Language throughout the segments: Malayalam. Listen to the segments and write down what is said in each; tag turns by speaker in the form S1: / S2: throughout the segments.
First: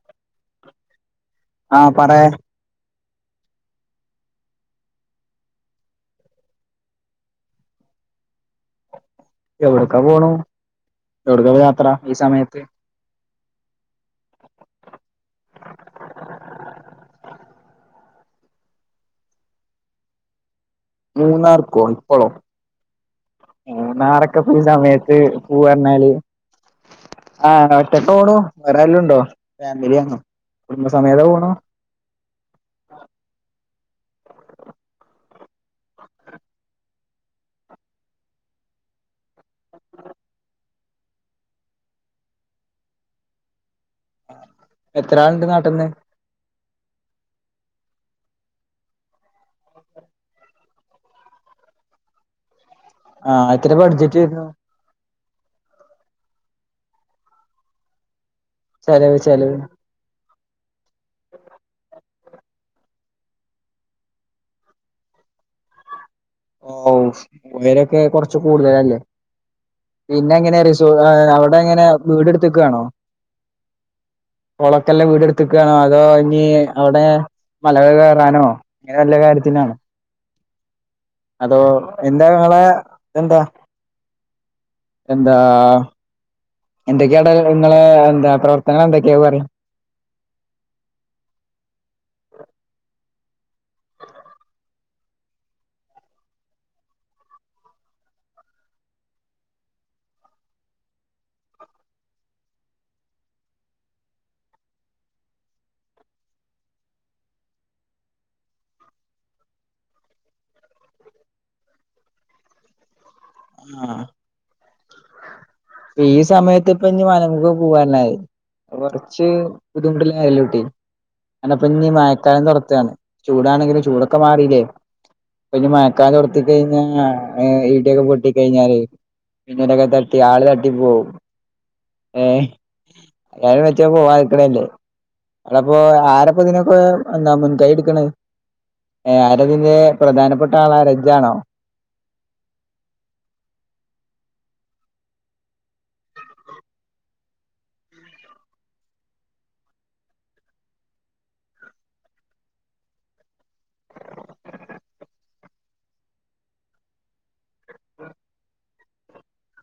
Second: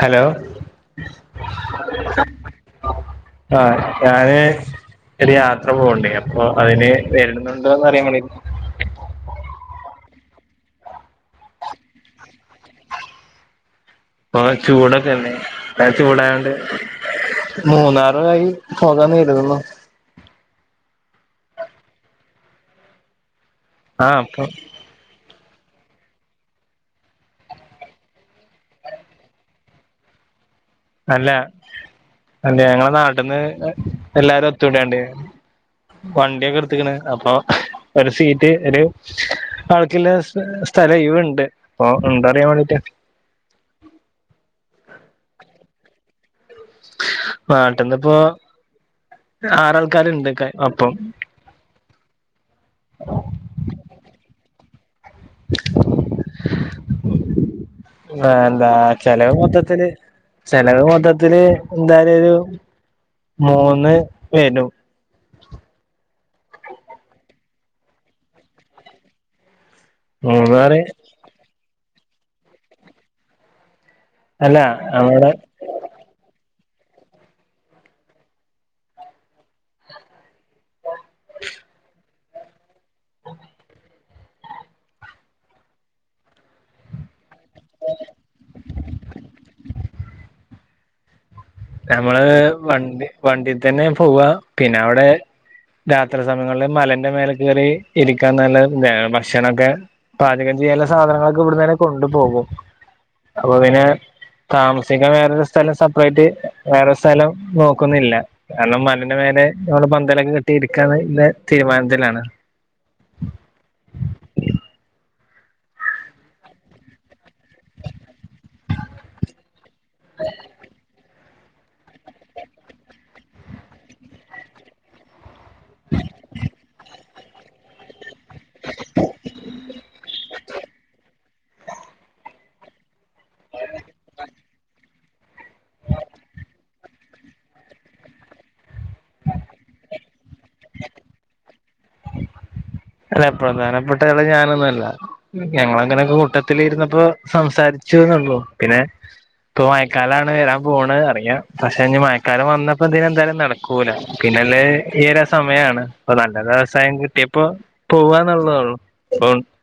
S1: ഹലോ.
S2: ആഹ് പറെ
S1: ആഹ് ഞാന് ഒരു യാത്ര പോന്ന്ണ്ടെ അപ്പൊ അയിന് വെരുന്നുണ്ടോന്നറിയാൻ വിളി
S2: എവിടെക്കാ പോണു? എവിട്ക്കാ ഇപ്പ യാത്ര ഈ സമയത്ത്?
S1: ഓഹ് ചൂടൊക്കെയല്ലേ? ഏഹ് ചൂടായോണ്ട് മൂന്നാറായി പോകാന്ന് കരുതുന്നു.
S2: മൂന്നാർക്കോ ഇപ്പൊളോ?
S1: ആഹ്
S2: മൂന്നാറൊക്കെ
S1: അപ്പൊ
S2: ഇപ്പ ഈ സമയത്ത് പൂവാറഞ്ഞാല് ആഹ് ഒറ്റക്കാ പോണു? വേറാരേലുണ്ടോ? ഫാമിലി ആണോ
S1: അല്ലാ അല്ല ഞങ്ങളെ നാട്ട്ന്ന് എല്ലാരും ഒത്തൂകൂടിയാണ്ട്. വണ്ടിയൊക്കെടുത്ത്ക്ക്‌ണ് അപ്പൊ ഒരു സീറ്റ് ഒര് ആൾക്ക്‌ള്ളെ സ് സ്ഥലം ഒയിവ്ണ്ട്. അപ്പോ ഇണ്ടോ അറിയാൻ വേണ്ടീറ്റ്
S2: എത്രാള്ണ്ട് നാട്ട്ന്ന്?
S1: നാട്ട്ന്ന്പ്പൊ ആറാൾക്കാര് ഇണ്ട് ക മൊത്തം
S2: ആഹ് എത്രെയാ ബഡ്ജറ്റ് വെര്ണു?
S1: ഏഹ് എന്താ ചെലവ് മൊത്തത്തില് ചെലവ് മൊത്തത്തില് എന്തായാലും ഒരു മൂന്ന് വെരും.
S2: ഓഹ് ഉയരൊക്കെ കൊറച്ച് കൂടുതലല്ലേ? പിന്നെ
S1: മൂന്ന്
S2: എങ്ങനെ
S1: പറ
S2: റിസോ ഏഹ് അവട് [unintelligible] എങ്ങെനെ വീടെട്ത്ത്ക്കാണോ?
S1: അല്ല
S2: [unintelligible]
S1: നമ്മടെ
S2: വീടെട് ക്കാണോ അതോ ഇനി അവിടെ മല കേറാനോ അങ്ങനെ വല്ല കാര്യത്തിനാണോ? അതോ എന്താ ഇങ്ങളെ ഇതെന്താ? എന്താ എന്തെക്കെയാടെ ഇങ്ങളെ എന്താ പ്രവർത്തന എന്തൊക്കെയാ അത് പറീ.
S1: ഞമ്മള് വണ്ടി വണ്ടീ തന്നെ പോവാ പിന്നെ അവിടെ രാത്രി സമയങ്ങളില് മലന്റെ മേലെ കേറി ഇരിക്കാൻ നല്ല ഇതാ ഭക്ഷണൊക്കെ പാചകം ചെയ്യാനുള്ള സാധനങ്ങളൊക്കെ ഇവിട്ന്നന്നേ കൊണ്ടുപോകും. അപ്പൊ പിന്നെ താമസിക്കാൻ വേറൊരു സ്ഥലം സെപ്പറേറ്റ് വേറെ സ്ഥലം നോക്കുന്നില്ലാ. കാരണം മലേന്റെ മേലെ നമ്മള് പന്തലൊക്കെ കെട്ടിയിരിക്കാന്ന് ഇള്ളെ തീരുമാനത്തിലാണ്.
S2: ആഹ് ഇപ്പ ഈ സമയത്ത് ഇപ്പ ഇനി മലമ്മുക്ക് പോവാർഞ്ഞായി കൊറച്ച് ബുദ്ധിമുട്ടിലായല്ലോ കുട്ടി? അന്നപ്പന്നി മയക്കാലം തൊടെക്കാണ്. ചൂടാണെങ്കിലും ചൂടൊക്കെ മാറീലേ? പ്പനി മയക്കാലവ്ടെത്തി കയിഞ്ഞാ ഇടിയൊക്കെ പൊട്ടി കഴിഞ്ഞാല് മിന്നലൊക്കെ തട്ടി ആള് തട്ടി പോവും ഏഹ്. [unintelligible] വെച്ചാ പോവാതിരിക്കലല്ലേ? അല്ലപ്പോ ആരപ്പോ ഇതിനൊക്കെ എന്താ മുൻകൈയെടുക്കണ്? ഏഹ് ആരതിന്റെ പ്രധാനപ്പെട്ട ആളാരാ ജ്ജാണോ?
S1: അല്ല പ്രധാനപ്പെട്ടയാള് ഞാനൊന്നു അല്ല ഞങ്ങളങ്ങനെ കൂട്ടത്തിലിരുന്നപ്പോ സംസാരിച്ചുന്നുള്ളൂ. പിന്നെ ഇപ്പൊ മയക്കാലാണ് വരാൻ പോണ അറിയാ പക്ഷെ ഞ്ഞി മയക്കാലം വന്നാപ്പോ ഇതിനിന്തായാലും നട ക്കൂല പിന്നല്ലേ ഈയൊരു സമയാണ് പ്പൊ നല്ല വ്യവസായം കിട്ടിയപ്പോ പോവാന്നുള്ളതുള്ളു [unintelligible]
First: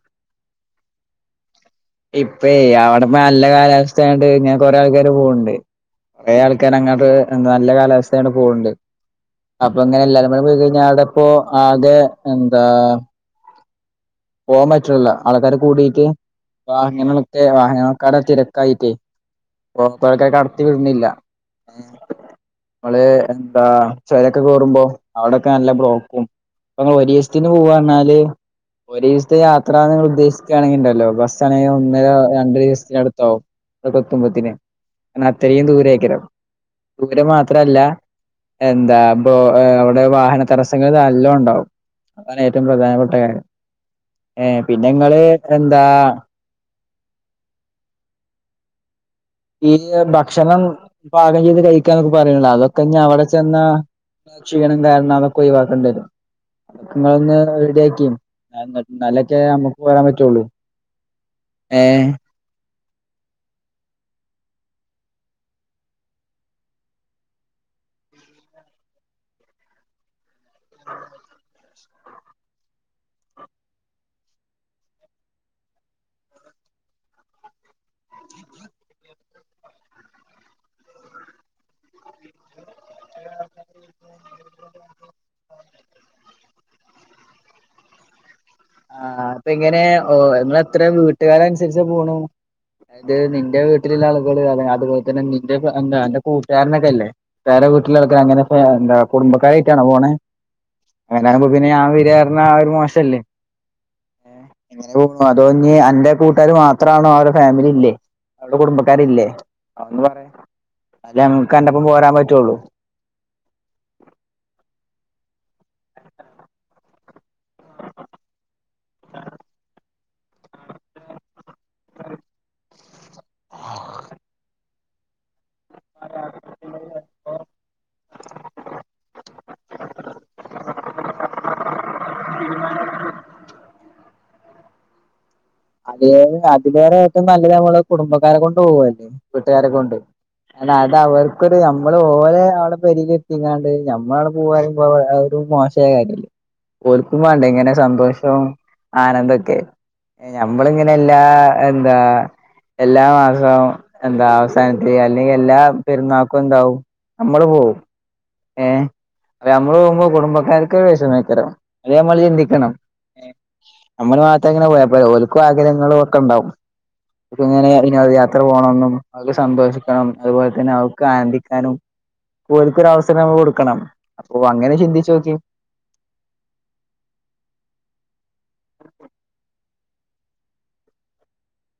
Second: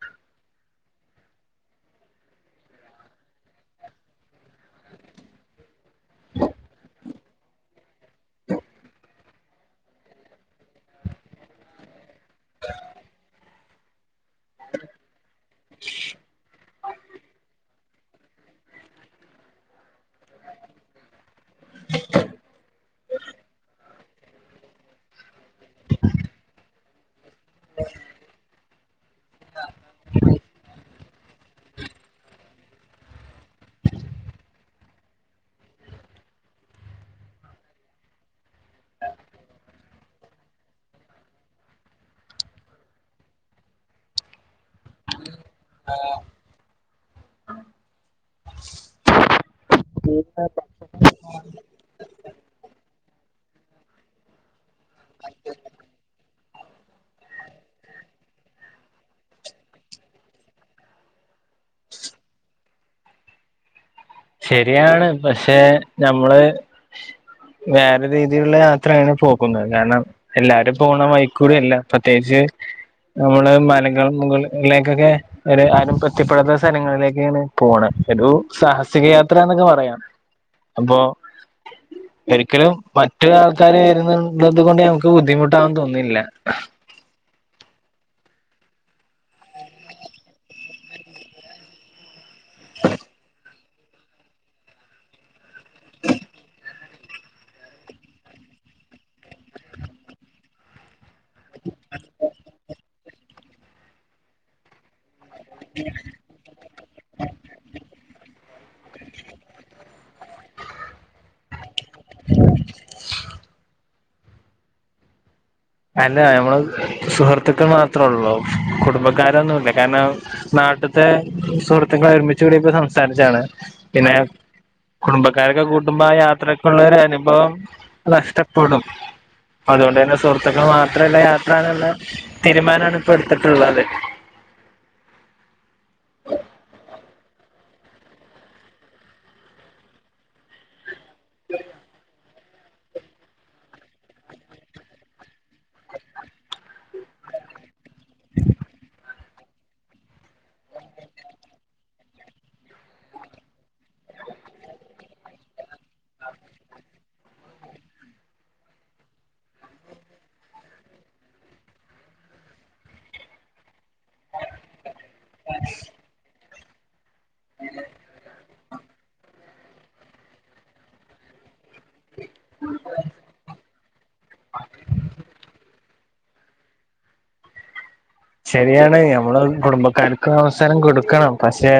S2: ഇപ്പേ അവിടെ നല്ല കാലാവസ്ഥയാണ്ട് ഇങ്ങന കൊറെ ആൾക്കാര് പോൺണ്ട്. കൊറേ ആൾക്കാരങ്ങോട്ട് നല്ല കാലാവസ്ഥയാണ് പോൺണ്ട് അപ്പൊ ങ്ങനെ എല്ലാരും പാടെ പോയി കഴിഞ്ഞാ അവിടപ്പോ ആകെ എന്താ പോവാം പറ്റണില്ല ആൾക്കാര് കൂടിട്ട് വാഹനങ്ങളൊക്കെ വാഹന കട തിരക്കായിട്ടേ [unintelligible] കടത്തി വിടുന്നില്ല. നമ്മള് എന്താ ചൊരൊക്കെ കേറുമ്പോ അവിടെ ക്ക നല്ല ബ്ലോക്കും പ്പങ്ങള് ഒരീസ്ത്തിന് പോവാർഞാല് ഒരീസ്ത്തെ യാത്ര നിങ്ങളു ദ്ദേശിക്കുകയാണെങ്കിലിണ്ടല്ലോ ബസാണെങ്കി ഒന്നര രണ്ടു ദിവസ്ത്തിനടുത്താവും. അവിടെത്തുമ്പത്തിനു കാരണത്രയും ദൂരെയ്ക്കല്ലൊ. ദൂരം മാത്രല്ല എന്താ ബൊ ഏഹ് അവിടെ വാഹന തടസങ്ങള് നല്ലോൺണ്ടാവും അതാണേറ്റവും പ്രധാനപ്പെട്ട കാര്യം. ഏഹ് പിന്നെ ങ്ങള് എന്താ [unintelligible] ഭക്ഷണം പാകം ചെയ്ത് കഴിക്കാന്നൊക്കെ പറയണ് അതൊക്കെന്നി അവിടെ ചെന്നാ ക്ഷീണം കാരണം അതൊക്കെ ഒഴിവാക്കണ്ടി വരും. ഇങ്ങളൊന്ന് റെഡിയാക്കി. [unintelligible] ന്നാലൊക്കെ അമ്മക്കു വരാൻ പറ്റുള്ളൂ. ഏഹ്
S1: ശെരിയാണ് പഷെ ഞമ്മള് വേറെ രീതിയിലുള്ള യാത്രയാണ് പോകുന്നത്. കാരണം എല്ലാരും പോണ വൈക്കൂടെയല്ല. പ്രത്യേകിച്ച് നമ്മള് മലകള് മുകളിലേക്കൊക്കെ ഒരു ആരും പെത്തിപ്പെടാത്ത സലങ്ങളിലേക്കാണ് പോണ ഒരു സാഹസ് സികയാത്രാന്നൊക്കെ പറയാം. അപ്പോ ഒരിക്കലും മറ്റുള്ള ആൾക്കാര് വരുന്നുള്ളത് കൊണ്ട് ഞമക്ക് ബുദ്ധിമുട്ടാന്ന് തോന്നില്ല.
S2: ആഹ് അപ്പെങ്ങനെ ഓ നിങ്ങളെത്ര വീട്ടുകാരൻസരിച്ച് പോണു അത് നിന്റെ വീ ട്ടിലില്ലാളുകള് അതെ അതുപോൽതന്നെ നിന്റെ ഫ്ര എന്താ അന്റെ കൂട്ടുകാരനൊക്കെല്ലേ. വേറെ വീട്ടിലാൾക്കാരങ്ങനെ പ്പയെന്താ കുടുംബക്കാരായിട്ടാണോ പോണെ? അങ്ങനെയാവുമ്പോ പിന്ന ഞാൻ വര്യാർഞ്ഞ ആ ഒരു മോശല്ലേ. [unintelligible] അതോ ഞ്ഞി അന്റെ കൂട് ട്ടാര് മാത്രാണോ അവരെ ഫാമിലില്ലേ അവരുടെ കുടുംബക്കാരില്ലേ അഒന്ന് പറയ അല്ലേമ്മക്കന്റപ്പം പോരാൻ പറ്റുള്ളൂ.
S1: അല്ല ഞമ്മള് സുഹൃത്തുക്കൾ മാത്രുള്ളൂ കുടുംബക്കാരൊന്നൂല്ല. കാരണം നാട്ട്ത്തെ സുഹൃത്തുക്കളൊരുമിച്ചു കൂടിയപ്പോ സംസാരിച്ചാണ്. പിന്നെ കുടുംബക്കാരൊക്കെ കൂട്ടുംബായാത്രക്കുള്ളെ ഒരു അനുഭവം നഷ്ടപ്പെടും. അതുകൊണ്ടന്നെ സുഹൃത്തുക്കൾ മാത്രള്ളെ യാത്രാന്നുള്ളെ തീരുമാനാണിപ്പൊട്ത്തിട്ടുള്ളത്
S2: അത് അതിലേറെ ഏറ്റോം നല്ലത് അമ്മളെ കുടുംബക്കാരെ കൊണ്ട് പോകല്ലേ വീട്ടുകാരെ കൊണ്ട് അന്നതവർക്കൊരു നമ്മള് ഓലെ ആടെ പെരേൽ ഇരുത്തിങ്ങാണ്ട് ഞമ്മള് പോവ പറയുമ്പോ അത് ഒരു മോശ യ കാര്യല്ലേ ഓൽക്കുവേണ്ടേ ഇങ്ങനെ സന്തോഷവും ആനന്ദൊക്കെ ഞമ്മളിങ്ങനെയെല്ലാ എന്താ എല്ലാ മാസവും എന്താ അവസാനത്തി അല്ലെങ്കിയെല്ലാ പെരുന്നാക്കും എന്താവും നമ്മള് പോവും ഏ ഞമ്മള് പോകുമ്പോ കുടുംബക്കാർക്ക് വിഷമേക്കരം അത് ഞമ്മള് ചിന്തിക്കണം
S1: [inaudible]
S2: നമ്മൾ മാത്രങ്ങനെ പോയാ പോര ഓല്ക്കും ആഗ്രഹങ്ങളും ഒക്കെ ഉണ്ടാവും അപ്പങ്ങനെ വിനോദയാ ത്ര പോണന്നും അവർക്ക് സന്തോഷിക്കണം അതുപോലെ തന്നെ അവർക്ക് ആനന്ദിക്കാനും ഓല്ക്ക് ഒരു അവസ രം കൊടുക്കണം അപ്പൊ അങ്ങനെ ചിന്തിച്ചു നോക്കിയെ
S1: ശരിയാണ് ഞമ്മള് കുടുംബക്കാർക്ക് അവസരം കൊടുക്കണം പക്ഷെ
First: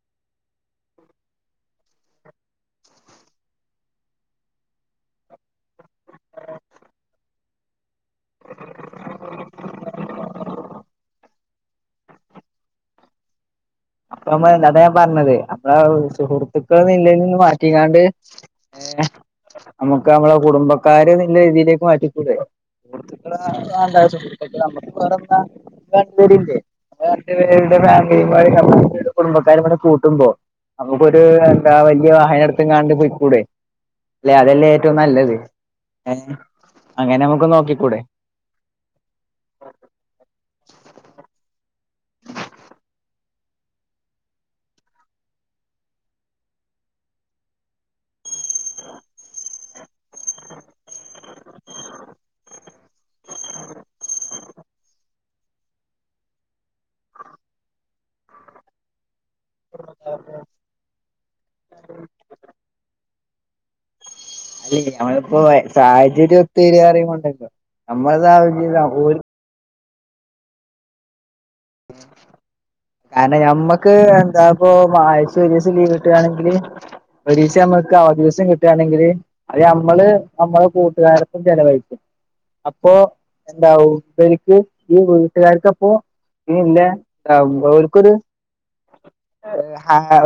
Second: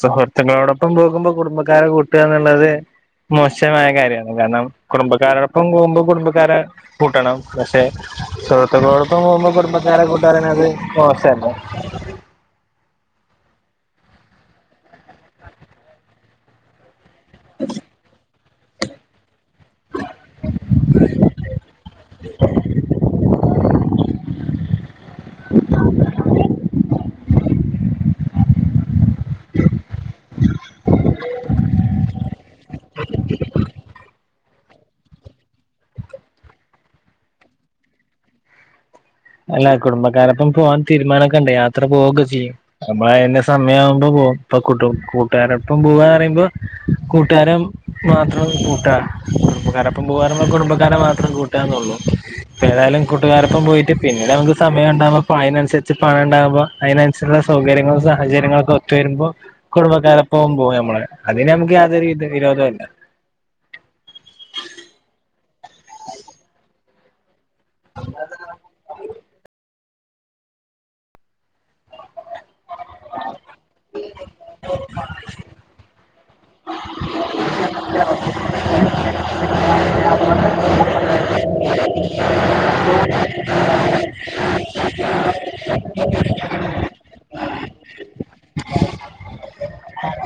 S1: സുഹൃത്തുക്കളോടൊപ്പം പോകുമ്പോ കുടുംബക്കാരെ കൂട്ടുക എന്നുള്ളത് മോശമായ കാര്യാണ് കാരണം കുടുംബക്കാരോടൊപ്പം പോകുമ്പോൾ കുടുംബക്കാരെ കൂട്ടണം. പക്ഷെ സുഹൃത്തുക്കളോടൊപ്പം പോകുമ്പോ കുടുംബക്കാരെ കൂട്ടപറയുന്നത് അത് മോശല്ലേ
S2: അപ്പൊ നമ്മ എന്താതാണ് ഞാ പറഞ്ഞത് അപ്പള സുഹൃത്തുക്കള് ഇള്ളത് മാറ്റിക്കാണ്ട് ഏഹ് നമ്മുക്ക് നമ്മള കുടുംബക്കാര്ന്നള്ള രീതിയിലേക്ക് മാറ്റിക്കൂടെ [unintelligible] രണ്ട് പേരുടെ ഫാമിലി [unintelligible] നമ്മടെ കുടുംബക്കാരുവ്ടെ കൂട്ടുമ്പോ നമുക്കൊരു എന്താ വലിയ വാഹനംടുത്തും കാണ്ട് പോയിക്കൂടെ ല്ലെ അതല്ലേ ഏറ്റവും നല്ലത് ഏഹ് അങ്ങനെ നമുക്ക് നോക്കിക്കൂടെ
S1: അല്ല കുടുംബക്കാരൊപ്പം പോവാൻ തീരുമാനക്കെണ്ട് യാത്ര പോവുക്കെ ചെയ്യും നമ്മൾ അതിന്റെ സമയം ആവുമ്പോ പോകും ഇപ്പൊ കൂട്ടു കൂട്ടുകാരപ്പം പോവാന്ന് പറയുമ്പോ കൂട്ടുകാരും മാത്രം കൂട്ടാ കുടുംബക്കാര അപ്പം പോകറയുമ്പ കുടുംബക്കാരെ മാത്രം കൂട്ടന്നുള്ളൂ ഇപ്പ ഏതായാലും കൂട്ടുകാരൊപ്പ പോയി പിന്നെ നമുക്ക് സമയം ഉണ്ടാകുമ്പോ പ്പഅതിനനുസരിച്ച് പണം ഉണ്ടാകുമ്പോ അതിനനുസരിച്ചുള്ള സൗകര്യങ്ങളു സഹചര്യങ്ങളൊക്കെ ഒത്ത് വരുമ്പോ കുടുംബക്കാരെപ്പം പോകമ്മള് അതിന് നമുക്ക് യാതൊരു വിരോധല്ല
S2: അല്ല ഞമ്മളിപ്പോ സാഹചര്യം ഒത്ത് വരപറയുമ്പോണ്ടല്ലോ നമ്മള സാഹചര്യം ഓല്ക്ക് കാരണം ഞമ്മക്ക് എന്താ ഇപ്പൊ ആഴ്ച്ച ഒരിസം ലീവ് കിട്ടുകാണെങ്കില് ഒരീസം നമുക്ക് അവധി ദിവസം കിട്ടുകയാണെങ്കില് അത് നമ്മള് നമ്മള കൂട്ടുകാരപ്പം ചെലവഴിക്കും അപ്പോ എന്താവു ഇവര്ക്ക് ഈ വീട്ടുകാർക്ക് അപ്പോ ഇഹ് ഇല്ലേ ആഹ് ഓല്ക്കൊരു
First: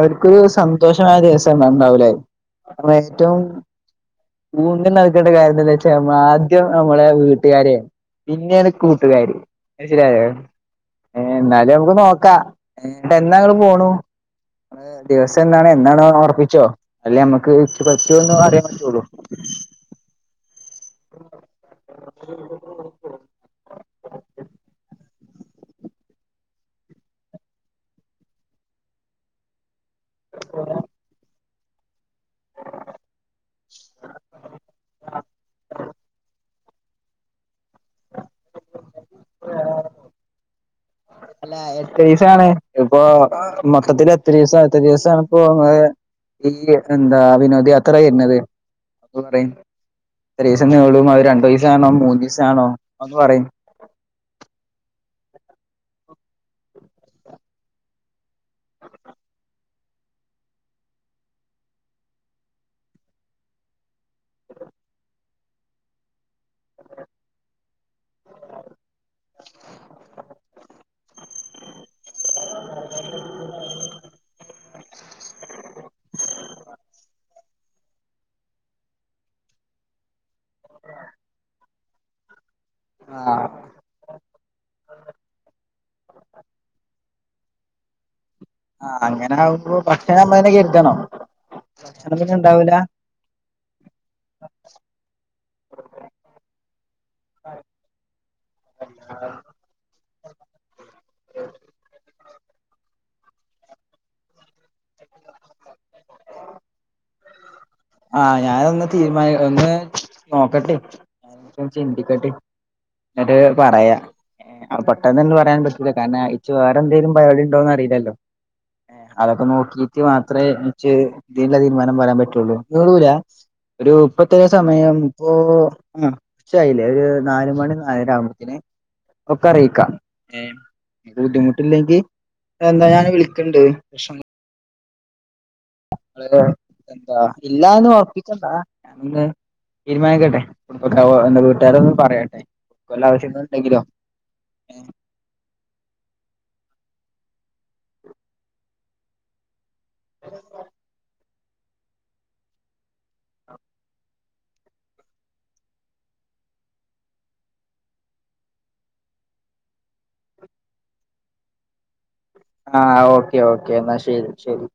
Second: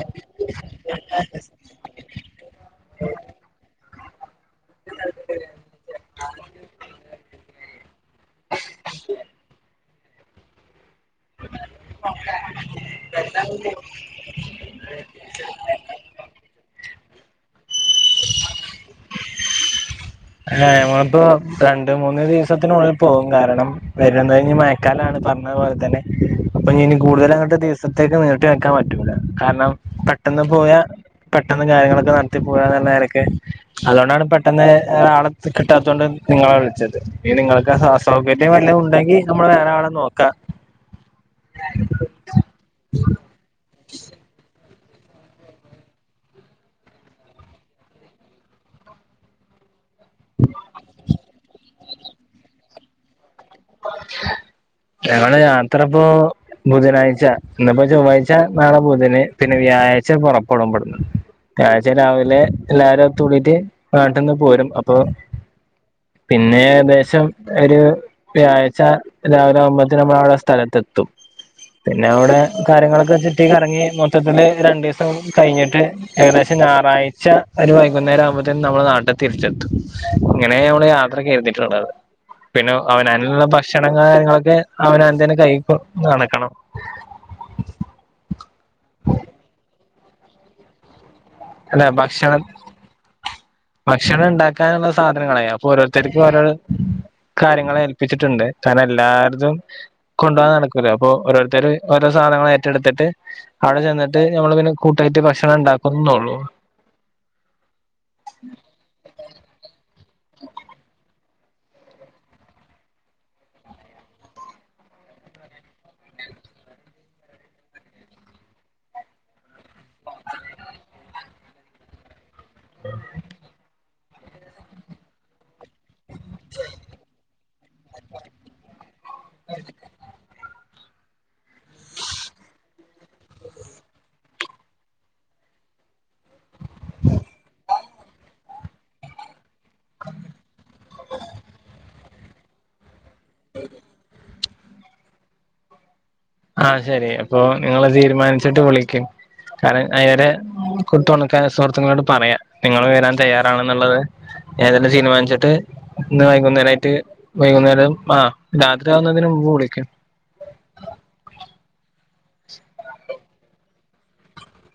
S2: അവർക്കൊരു സന്തോഷമായ ദിവസം അന്നാവുലേ [unintelligible] ഏറ്റവും ഊന്നൽ നൽക്കേണ്ട കാര്യംന്ത വെച്ചാ ആദ്യം നമ്മളെ വീട്ടുകാരെയാണ് പിന്നെയണ് കൂട്ടുകാര് മനസ്സിലായോ ഏഹ് എന്നാലും നമുക്ക് നോക്കാ എന്നങ്ങള് പോണു ദിവസം എന്നാണ് എന്നാണോ ഒറപ്പിച്ചോ അല്ല ഞമ്മക്ക് ഇക്ക് പറ്റോന്ന് അറിയാൻ പറ്റുള്ളു
S1: ആഹ് ഞമ്മളിപ്പോ രണ്ട് മൂന്ന് ദിവസത്തിനുള്ളിൽ പോകും കാരണം വരണത് ഇനി മയക്കാലാണ് പറ പോലെ തന്നെ അപ്പൊ ഇനി കൂടുതലങ്ങട് ദിവസത്തേക്ക് നീട്ടി വെക്കാം പറ്റൂല കാര്ണം പെട്ടെന്ന് പോയാ പെട്ടെന്ന് കാര്യങ്ങളൊക്കെ ന്നട ത്തി പോരാന്ന്ള്ള നെലക്ക് അത് കൊണ്ടാണ് പെട്ടെന്ന് ആള കിട്ടാത്തൊണ്ട് ഇങ്ങളെ വ്ൾച്ചത് ഇനി നിങ്ങൾക്ക് അസൗകര്യം വല്ല ഉണ്ടെങ്കി ന്നമ്മള് വേറെ ആളെ നോക്കാം.
S2: അല്ലാ എത്രീസാണ് ഇപ്പൊ മൊത്തത്തില് എത്രീസം എത്ര ദിവസാണ് പ്പൊ ഇങ്ങള് ഇല്ല്യ എന്താ വിനോദയാത്ര വര്നത് അത് പറയൂ. എത്രീസം നീളും അത് രണ്ടീസാണോ മൂന്നീസാണോ അതൊന്ന് പറയു.
S1: ഞങ്ങടെ യാത്രപ്പോ ബുധനാഴ്ച ഇന്ന്പ്പോ ചൊവ്വാഴ്ച നാളെ ബുധന് പിന്നെ വ്യാഴാഴ്ച പൊറപ്പെടും ബട്ന്ന്. ഞായറാഴ്ച രാവിലെ എല്ലാരും ഒത്തൂടീട്ട് ന്നാട്ട്ന്ന് പോരും അപ്പൊ പിന്നെ ഏകദേശം ഒര് വ്യാഴാഴ്ച രാവിലാവുമ്പത്തിനമ്മള അവടെ സ്ഥലത്തെത്തും. പിന്നെ അവടെ കാര്യങ്ങളൊക്കെ ചുറ്റിക്കറങ്ങി മൊത്തത്തില് രണ്ടീസം കയ്ഞ്ഞിട്ട് ഏകദേശം ഞാറാഴ്ച്ച ഒരു വൈകുന്നേര ആവുംമ്പത്തിന് ന്നമ്മള് ന്നാട്ട് തിരിച്ചെത്തും ഇങ്ങനെ ന്നമ്മള് യാത്ര കര്തീട്ട്ള്ളത്. പിന്നെ അവനവ്ന്ള്ള
S2: ആഹ്
S1: ഭക്ഷണ കാര്യങ്ങളൊക്കെ അവനാംന്തന്നെ കൈക്കും നടക്കണം.
S2: ആഹ് അങ്ങനെ ആവുംമ്പോ ഭക്ഷണം ഞമ്മളെന്നെ കെര്തണോ ഭക്ഷണം പിന്നെണ്ടാവൂല?
S1: ഭക്ഷണം ഇണ്ടാക്കാന്ള്ള സാധനങ്ങളേ അപ്പൊ ഓരോര്ത്തർക്കും ഓരോരോ കാര്യങ്ങൾ ഏൽപ്പിച്ചിട്ട്ണ്ട് കാര്ണം എല്ലാര്തും കൊണ്ടൊവാ നടക്കൂലാ അപ്പൊ ഓരോര്ത്തര് ഓരോ സാനങ്ങള് ഏറ്റെട്ത്ത്ട്ട് അവടെ ചെന്ന്ട്ട് ഞമ്മള് പിന്നെ കൂട്ടായിട്ട് ഭക്ഷണം ണ്ടാക്ക്ന്നൊള്ളു.
S2: ആഹ് ഞാനൊന്ന് തീര്മാനി ഒന്ന് നോക്കട്ടെ ചിന്തിക്കട്ടെ. ന്ന്ട്ട് പറയാ. ആഹ് പെട്ടെന്ന്ങ്ങട് പറയാനും പറ്റൂലാ കാര്ണം ഇച്ച് വേറെന്തെലും പരിപാടി ണ്ടോന്നറീലല്ലോ. അതൊക്കെ നോക്കീറ്റ് മാത്രെ ഇച്ച് ഇതിന്ള്ള തീര്മാനം പറയാം പറ്റുള്ളൂ. ന്ന്ളൂലാ ഒരു ഇപ്പത്തെറേ സമയം? ഇപ്പൊ ആഹ്, ഉച്ചായിലേ ഒരു ന്നാല് മണി ന്നാലര ആവുമ്പക്കിന് ഒക്കെ അറീക്കാ. ഏഹ് ബുദ്ധിമുട്ടില്ലെങ്കി എന്താ ഞാൻ വിളിക്കണ്ട് പ്ര ങ്ങള് എന്താ ഇല്ലാന്ന് ഒറപ്പിചണ്ടാ ഞാനൊന്ന് തീര്മാനിക്കട്ടെ എന്തക്കാവോ ന്താ വീട്ട്കാരൊന്ന് പറയട്ടെ ക്കോല ആവശ്യംങ്ങൾ ണ്ടെങ്കിലോ.
S1: ആഹ് ശെരി അപ്പൊ നിങ്ങള് തീര്മാൻച്ച്ട്ട് വ്ളിക്ക് കാര്ണം അയരെ കൊത്ത് സുഹൃത്തുളോട് പറയാ നിങ്ങള് വരാൻ തയ്യറാണെന്നുള്ളത് ഏതെലും തീര്മാൻച്ച്ട്ട് ഇന്ന് വൈകുന്നേരായിട്ട് വൈകുന്നേരം ആഹ് രാത്രി ആവുന്നതിന് മുമ്പ് വിളിക്ക്‌.
S2: ആഹ് ഓക്കെ ഓക്കേ ന്നാ ശെരി ശെരി.